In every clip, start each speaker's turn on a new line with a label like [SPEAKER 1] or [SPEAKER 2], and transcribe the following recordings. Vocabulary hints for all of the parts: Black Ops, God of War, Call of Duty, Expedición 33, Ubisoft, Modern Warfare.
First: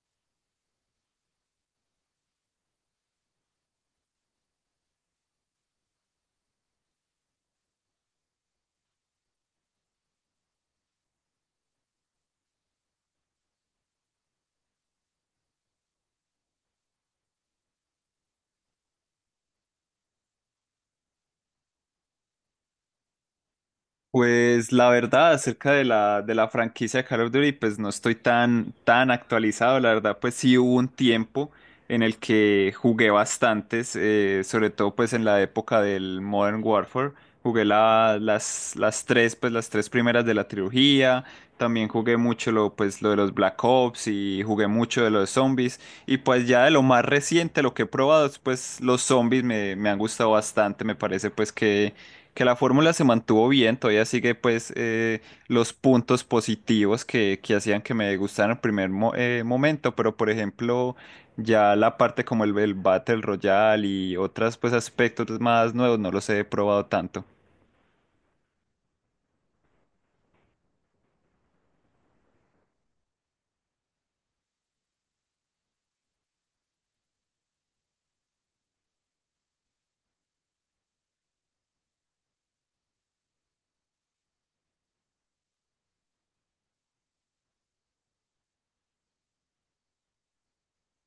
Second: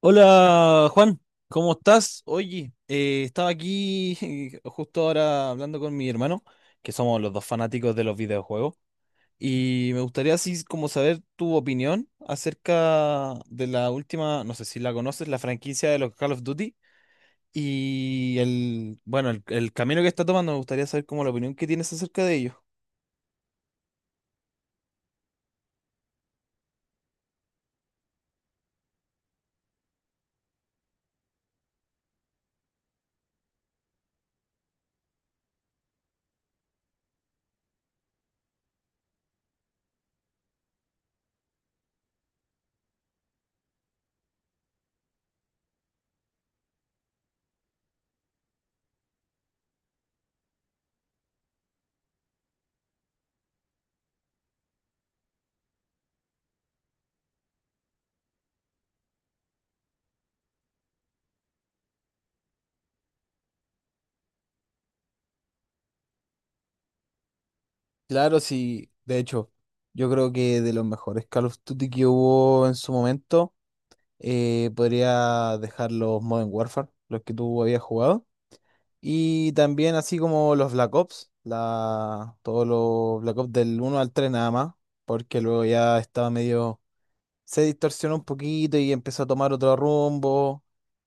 [SPEAKER 1] Hola Juan, ¿cómo estás? Oye, estaba aquí justo ahora hablando con mi hermano, que somos los dos fanáticos de los videojuegos, y me gustaría así como saber tu opinión acerca de la última, no sé si la conoces, la franquicia de los Call of Duty y el camino que está tomando, me gustaría saber como la opinión que tienes acerca de ello.
[SPEAKER 2] Pues la verdad, acerca de la franquicia de Call of Duty, pues no estoy tan actualizado. La verdad, pues sí hubo un tiempo en el que jugué bastantes, sobre todo pues en la época del Modern Warfare. Jugué las tres, pues las tres primeras de la trilogía. También jugué mucho lo, pues, lo de los Black Ops y jugué mucho de los zombies. Y pues ya de lo más reciente, lo que he probado, es, pues los me han gustado bastante. Me parece pues que la fórmula se mantuvo bien, todavía sigue pues los puntos positivos que hacían que me gustaran en momento, pero por ejemplo ya la parte como el Battle Royale y otros pues aspectos más nuevos no los he probado tanto.
[SPEAKER 1] Claro, sí, de hecho, yo creo que de los mejores Call of Duty que hubo en su momento. Podría dejar los Modern Warfare, los que tú habías jugado. Y también así como los Black Ops, todos los Black Ops del uno al 3 nada más, porque luego ya estaba medio, se distorsionó un poquito y empezó a tomar otro rumbo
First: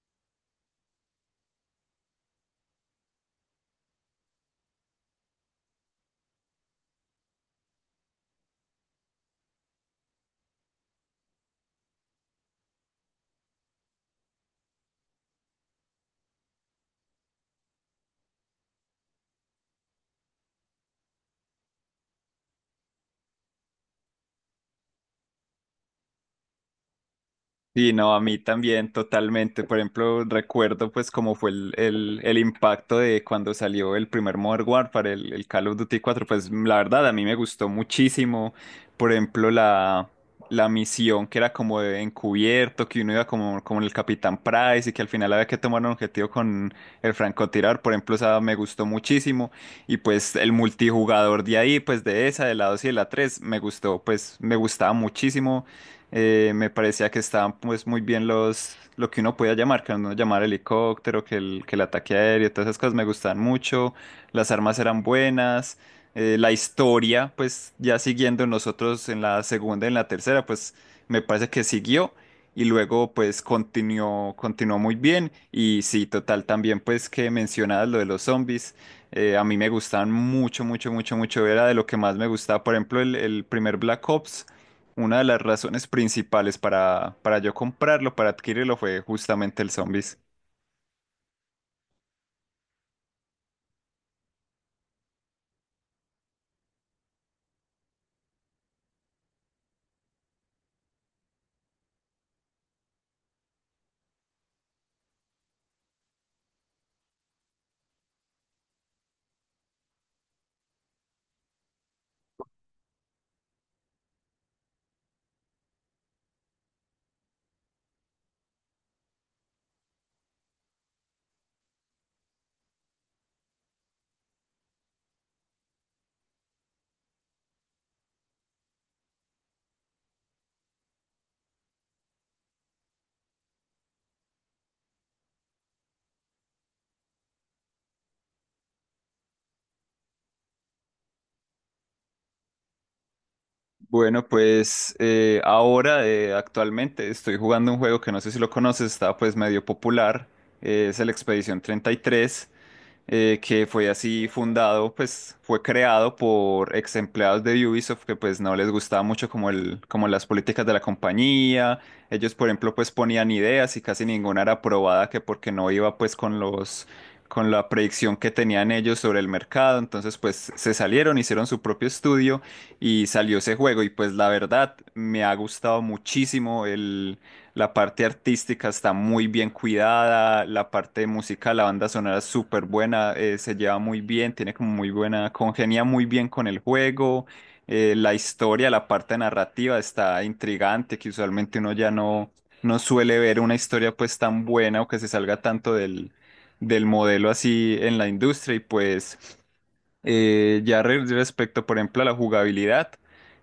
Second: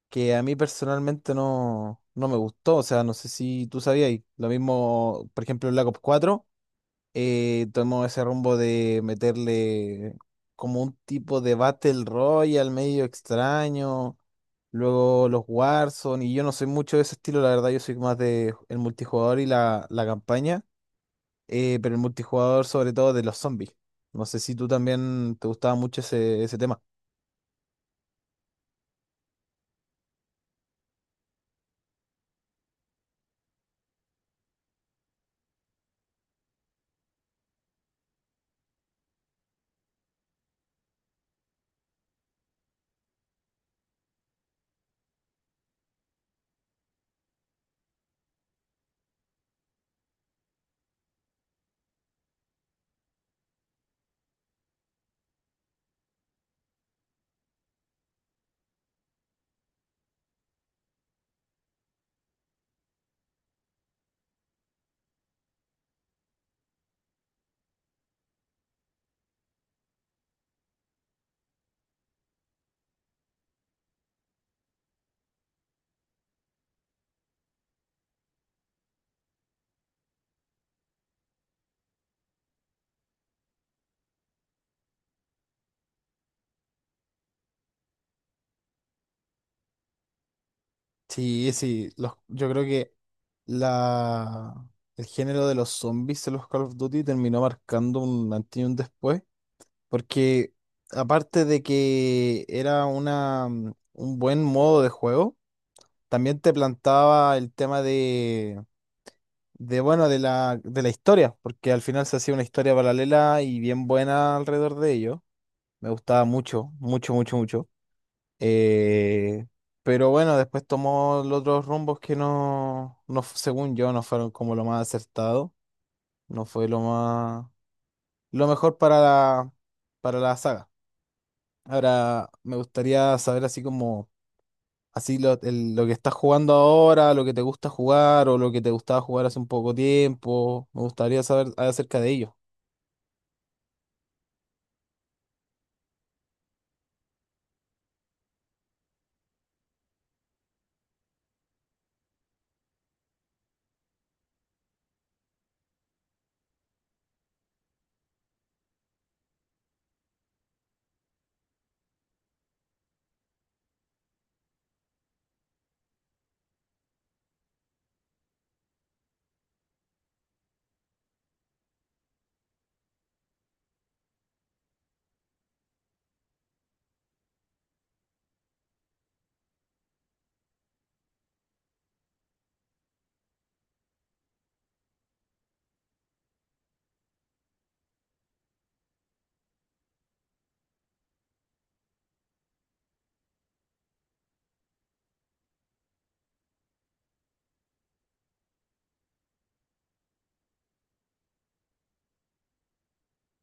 [SPEAKER 1] que a mí personalmente no, no me gustó. O sea, no sé si tú sabías, y lo mismo, por ejemplo, Black Ops 4 tomó ese rumbo de meterle como un tipo de Battle Royale medio extraño, luego los Warzone, y yo no soy mucho de ese estilo, la verdad, yo soy más de el multijugador y la campaña, pero el multijugador sobre todo de los zombies. No sé si tú también te gustaba mucho ese tema.
[SPEAKER 2] Sí, no, a mí también totalmente. Por ejemplo, recuerdo pues cómo fue el impacto de cuando salió el primer Modern Warfare, el Call of Duty cuatro. Pues la verdad a mí me gustó muchísimo. Por ejemplo, la misión que era como de encubierto, que uno iba como, como el Capitán Price y que al final había que tomar un objetivo con el francotirador, por ejemplo, esa me gustó muchísimo. Y pues el multijugador de ahí, pues de esa, de la 2 y de la 3, me gustó, pues me gustaba muchísimo me parecía que estaban pues muy bien los, lo que uno podía llamar, que uno llamar helicóptero, que el ataque aéreo, todas esas cosas me gustaban mucho, las armas eran buenas, la historia, pues ya siguiendo nosotros en la segunda y en la tercera, pues me parece que siguió y luego pues continuó muy bien y sí, total, también pues que mencionabas lo de los zombies. A mí me gustaban mucho, mucho, mucho, mucho. Era de lo que más me gustaba. Por ejemplo, el primer Black Ops. Una de las razones principales para yo comprarlo, para adquirirlo, fue justamente el Zombies.
[SPEAKER 1] Sí, sí, yo creo que la, el género de los zombies en los Call of Duty terminó marcando un antes y un después. Porque aparte de que era una, un buen modo de juego, también te plantaba el tema de la historia, porque al final se hacía una historia paralela y bien buena alrededor de ello. Me gustaba mucho, mucho, mucho, mucho. Eh, pero bueno, después tomó los otros rumbos que no, según yo, no fueron como lo más acertado, no fue lo más, lo mejor para para la saga. Ahora, me gustaría saber así como, lo que estás jugando ahora, lo que te gusta jugar o lo que te gustaba jugar hace un poco tiempo. Me gustaría saber acerca de ello.
[SPEAKER 2] Bueno, pues ahora, actualmente, estoy jugando un juego que no sé si lo conoces, está pues medio popular, es el Expedición 33. Que fue así fundado, pues fue creado por ex empleados de Ubisoft que pues no les gustaba mucho como como las políticas de la compañía. Ellos, por ejemplo, pues ponían ideas y casi ninguna era aprobada que porque no iba pues con los con la predicción que tenían ellos sobre el mercado, entonces pues se salieron, hicieron su propio estudio y salió ese juego y pues la verdad me ha gustado muchísimo. La parte artística está muy bien cuidada, la parte musical, la banda sonora es súper buena, se lleva muy bien, tiene como muy buena, congenia muy bien con el juego, la historia, la parte narrativa está intrigante, que usualmente uno ya no, no suele ver una historia pues tan buena o que se salga tanto del, del modelo así en la industria y pues... Ya respecto, por ejemplo, a la jugabilidad,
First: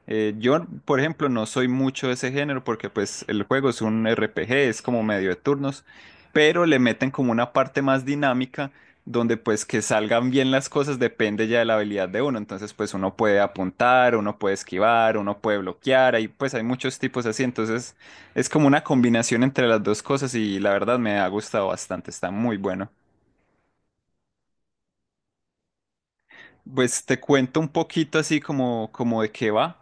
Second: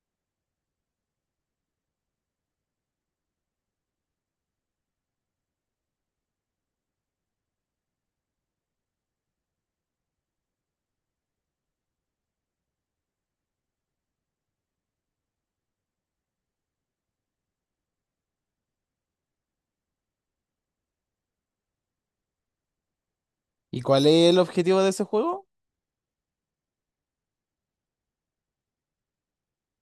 [SPEAKER 2] yo, por ejemplo, no soy mucho de ese género porque pues el juego es un RPG, es como medio de turnos, pero le meten como una parte más dinámica donde pues que salgan bien las cosas depende ya de la habilidad de uno, entonces pues uno puede apuntar, uno puede esquivar, uno puede bloquear, ahí pues hay muchos tipos así, entonces es como una combinación entre las dos cosas y la verdad me ha gustado bastante, está muy bueno.
[SPEAKER 1] ¿Y cuál es el objetivo de ese juego?
[SPEAKER 2] Pues te cuento un poquito así como, como de qué va.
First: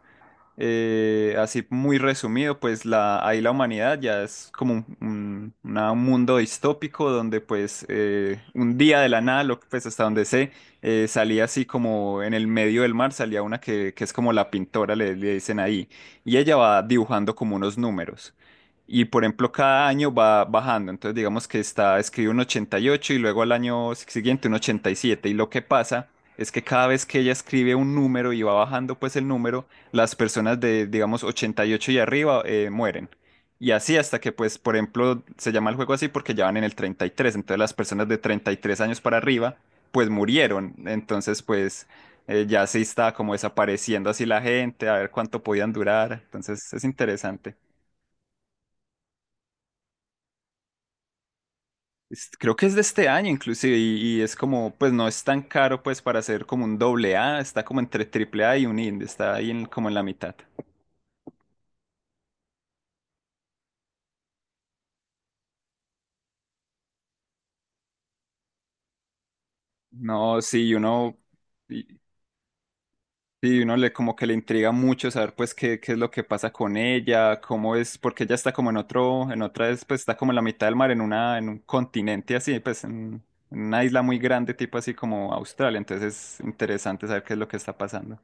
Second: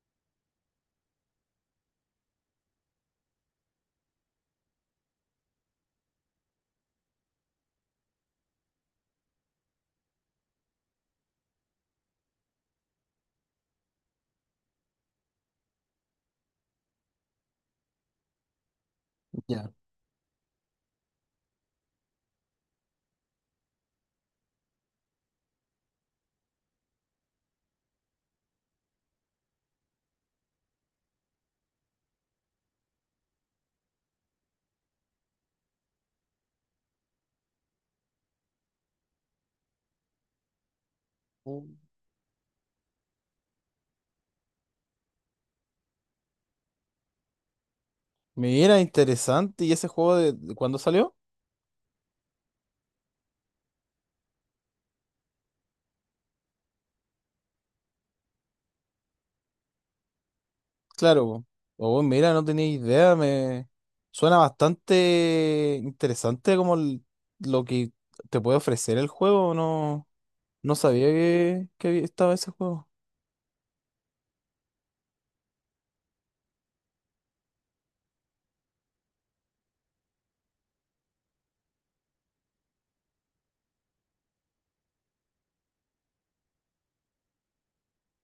[SPEAKER 2] Así muy resumido, pues la, ahí la humanidad ya es como un mundo distópico donde pues un día de la nada, lo, pues hasta donde sé, salía así como en el medio del mar, salía una que es como la pintora, le dicen ahí, y ella va dibujando como unos números. Y por ejemplo,
[SPEAKER 1] Ya.
[SPEAKER 2] cada año va bajando. Entonces, digamos que está, escribe un 88 y ocho y luego al año siguiente un 87. Y siete. Y lo que pasa es que cada vez que ella escribe un número y va bajando pues el número, las personas de, digamos, ochenta y ocho y arriba mueren. Y así hasta que, pues, por ejemplo, se llama el juego así porque ya van en el treinta y tres. Entonces las personas de 33 años para arriba, pues murieron. Entonces,
[SPEAKER 1] Mm.
[SPEAKER 2] pues, ya se está como desapareciendo así la gente, a ver cuánto podían durar. Entonces es interesante.
[SPEAKER 1] Mira, interesante. ¿Y ese juego de cuándo salió?
[SPEAKER 2] Creo que es de este año inclusive y es como, pues no es tan caro pues para hacer como un doble A, está como entre triple A y un indie, está ahí como en la mitad.
[SPEAKER 1] Claro. Po. Oh, mira, no tenía idea. Me suena bastante interesante como lo que te puede ofrecer el juego. No,
[SPEAKER 2] No, sí,
[SPEAKER 1] no sabía que,
[SPEAKER 2] y,
[SPEAKER 1] estaba ese juego.
[SPEAKER 2] Sí, uno le como que le intriga mucho saber pues qué, qué es lo que pasa con ella, cómo es, porque ella está como en otro, en otra vez, pues está como en la mitad del mar, en una, en un continente así, pues en una isla muy grande, tipo así como Australia, entonces es interesante saber qué es lo que está pasando.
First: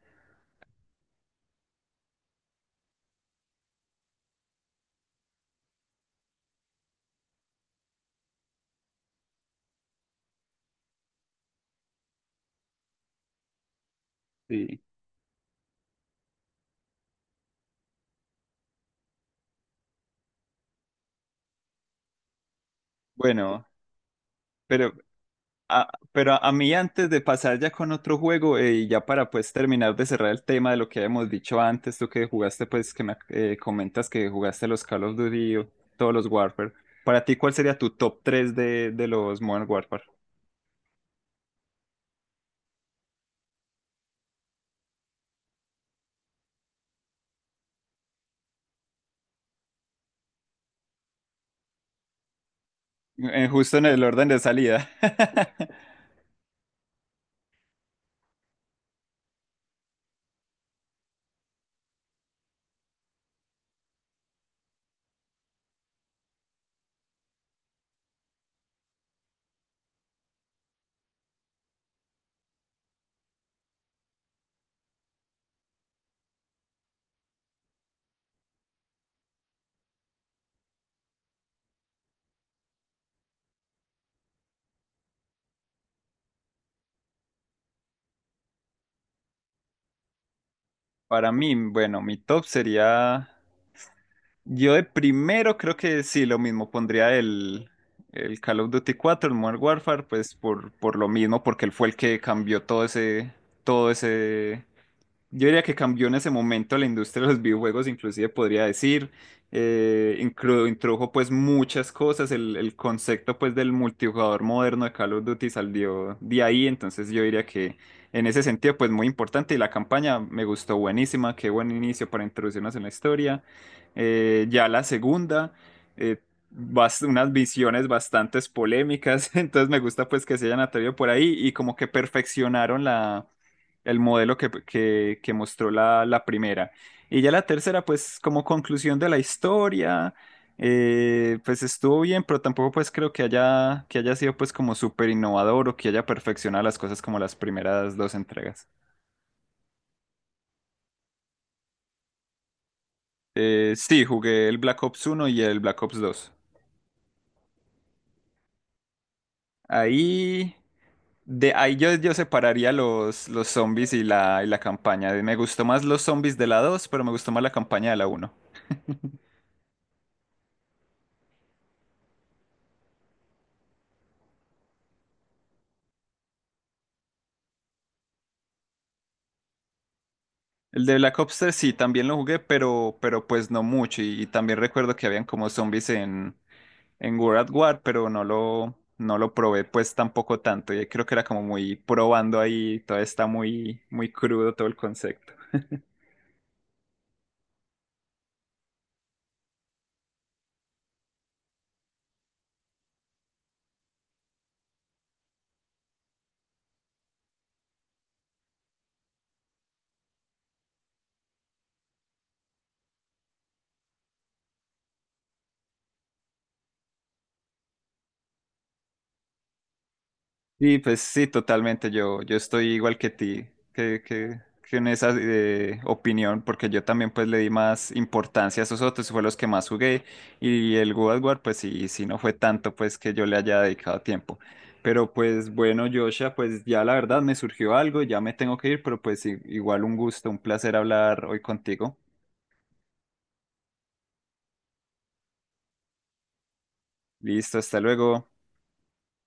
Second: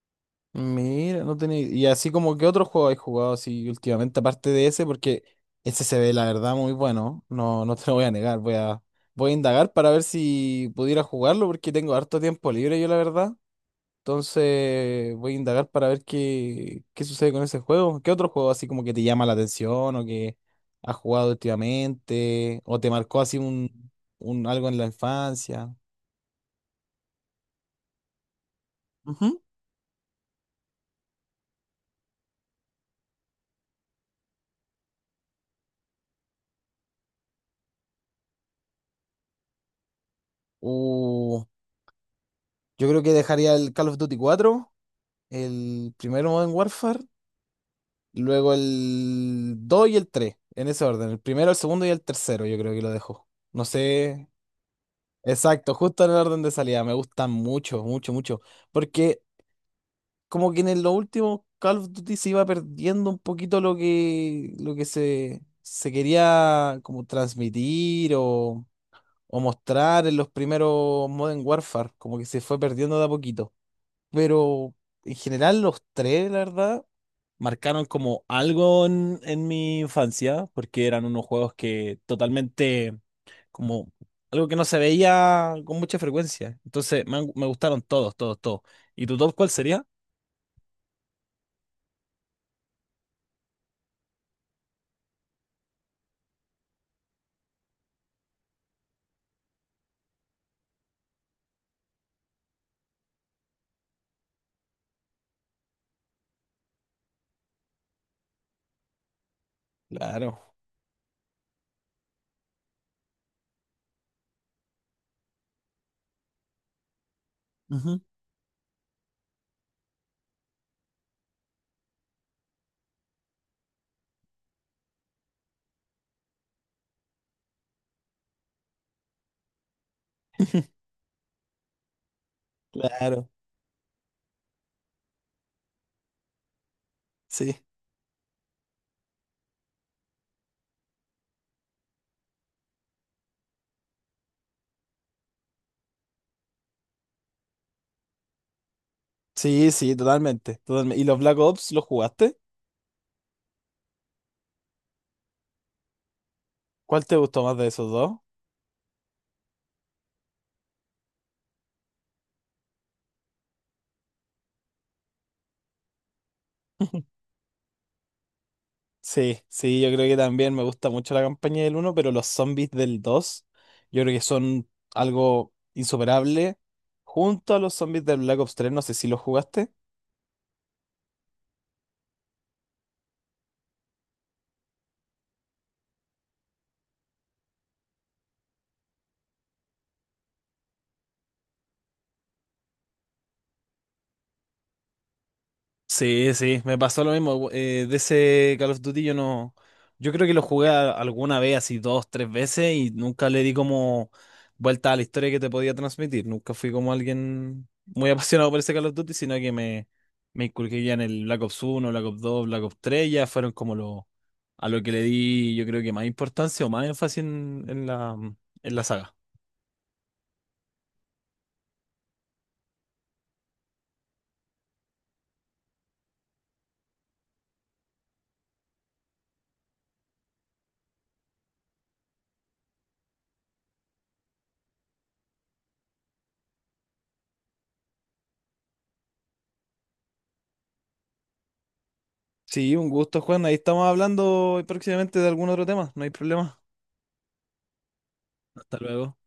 [SPEAKER 1] Mira, no tenía. Y así como que otro juego he jugado así últimamente, aparte de ese, porque ese se ve la verdad muy bueno. No, no te lo voy a negar. Voy a indagar para ver si pudiera jugarlo, porque tengo harto tiempo libre yo, la verdad.
[SPEAKER 2] Sí.
[SPEAKER 1] Entonces voy a indagar para ver qué sucede con ese juego. ¿Qué otro juego así como que te llama la atención o que has jugado últimamente? ¿O te marcó así
[SPEAKER 2] Bueno,
[SPEAKER 1] un algo en la
[SPEAKER 2] pero
[SPEAKER 1] infancia?
[SPEAKER 2] pero a mí antes de pasar ya con otro juego y ya para
[SPEAKER 1] Ujú.
[SPEAKER 2] pues terminar de cerrar el tema de lo que habíamos dicho antes, tú que jugaste pues que me comentas que jugaste los Call of Duty, o todos los Warfare, para ti ¿cuál sería tu top tres de los Modern Warfare?
[SPEAKER 1] Uh, yo creo que dejaría el Call of Duty cuatro. El primero Modern Warfare, luego el 2 y el 3 en ese orden. El primero, el segundo y el tercero, yo creo que lo dejo. No
[SPEAKER 2] Justo en el orden
[SPEAKER 1] sé.
[SPEAKER 2] de salida.
[SPEAKER 1] Exacto, justo en el orden de salida. Me gustan mucho, mucho, mucho. Porque como que en los últimos Call of Duty se iba perdiendo un poquito lo que, se quería como transmitir o mostrar en los primeros Modern Warfare. Como que se fue perdiendo de a poquito. Pero en general los tres, la verdad, marcaron como algo en mi infancia, porque eran unos juegos que totalmente, como algo que no se veía con mucha frecuencia. Entonces me gustaron todos, todos, todos. ¿Y tu top cuál sería?
[SPEAKER 2] Para mí, bueno, mi top sería. Yo de primero creo que sí, lo mismo, pondría el Call of Duty cuatro, el Modern Warfare, pues por lo mismo, porque él fue el que cambió todo ese, yo diría que cambió en ese momento la industria de los videojuegos, inclusive podría decir,
[SPEAKER 1] Claro.
[SPEAKER 2] introdujo pues muchas cosas, el concepto pues del multijugador moderno de Call of Duty salió de ahí, entonces yo diría que
[SPEAKER 1] Ujú.
[SPEAKER 2] en ese sentido pues muy importante y la campaña me gustó buenísima, qué buen inicio para introducirnos en la historia. Ya la segunda, eh, unas visiones bastante polémicas, entonces me gusta pues que se hayan atrevido por ahí y como que perfeccionaron la
[SPEAKER 1] Claro.
[SPEAKER 2] el modelo que mostró la primera. Y ya la
[SPEAKER 1] Sí,
[SPEAKER 2] tercera, pues como conclusión de la historia, pues estuvo bien, pero tampoco pues creo que haya sido pues como súper innovador o que haya perfeccionado las cosas como las primeras dos entregas.
[SPEAKER 1] sí, sí, totalmente, totalmente. ¿Y los Black Ops los jugaste?
[SPEAKER 2] Sí, jugué el Black Ops uno y el Black Ops dos.
[SPEAKER 1] ¿Cuál te gustó más de esos dos?
[SPEAKER 2] Ahí, de, ahí yo, yo separaría los zombies y y la campaña. Me gustó más los zombies de la 2 pero me gustó más la campaña de la uno.
[SPEAKER 1] Sí, sí, yo creo que también me gusta mucho la campaña del uno pero los zombies del 2 yo creo que son algo insuperable. Junto a los zombies del Black Ops 3 no sé si los jugaste.
[SPEAKER 2] El de Black Ops tres sí, también lo jugué, pero pues no mucho. Y también recuerdo que habían como zombies en World at War, pero no lo probé pues tampoco tanto. Yo creo que era como muy probando ahí, todavía está muy, muy crudo todo el concepto.
[SPEAKER 1] Sí, sí, me pasó lo mismo. De ese Call of Duty yo no. Yo creo que lo jugué alguna vez, así dos, tres veces, y nunca le di como vuelta a la historia que te podía transmitir. Nunca fui como alguien muy apasionado por ese Call of Duty, sino que me inculqué ya en el Black Ops uno, Black Ops 2, Black Ops 3. Ya fueron como lo, a lo que le di, yo creo que más importancia o más énfasis en en la saga.
[SPEAKER 2] Y pues sí, totalmente. Yo estoy igual que ti, que en esa opinión, porque yo también pues le di más importancia a esos otros, fue los que más jugué. Y el God of War, pues sí, sí no fue tanto pues que yo le haya dedicado tiempo. Pero pues bueno, Joshua, pues ya la verdad me surgió algo, ya me tengo que ir, pero pues igual un gusto, un placer hablar hoy contigo.
[SPEAKER 1] Sí, un gusto, Juan. Ahí estamos hablando próximamente de algún otro tema. No hay problema.
[SPEAKER 2] Listo, hasta luego.
[SPEAKER 1] Hasta luego.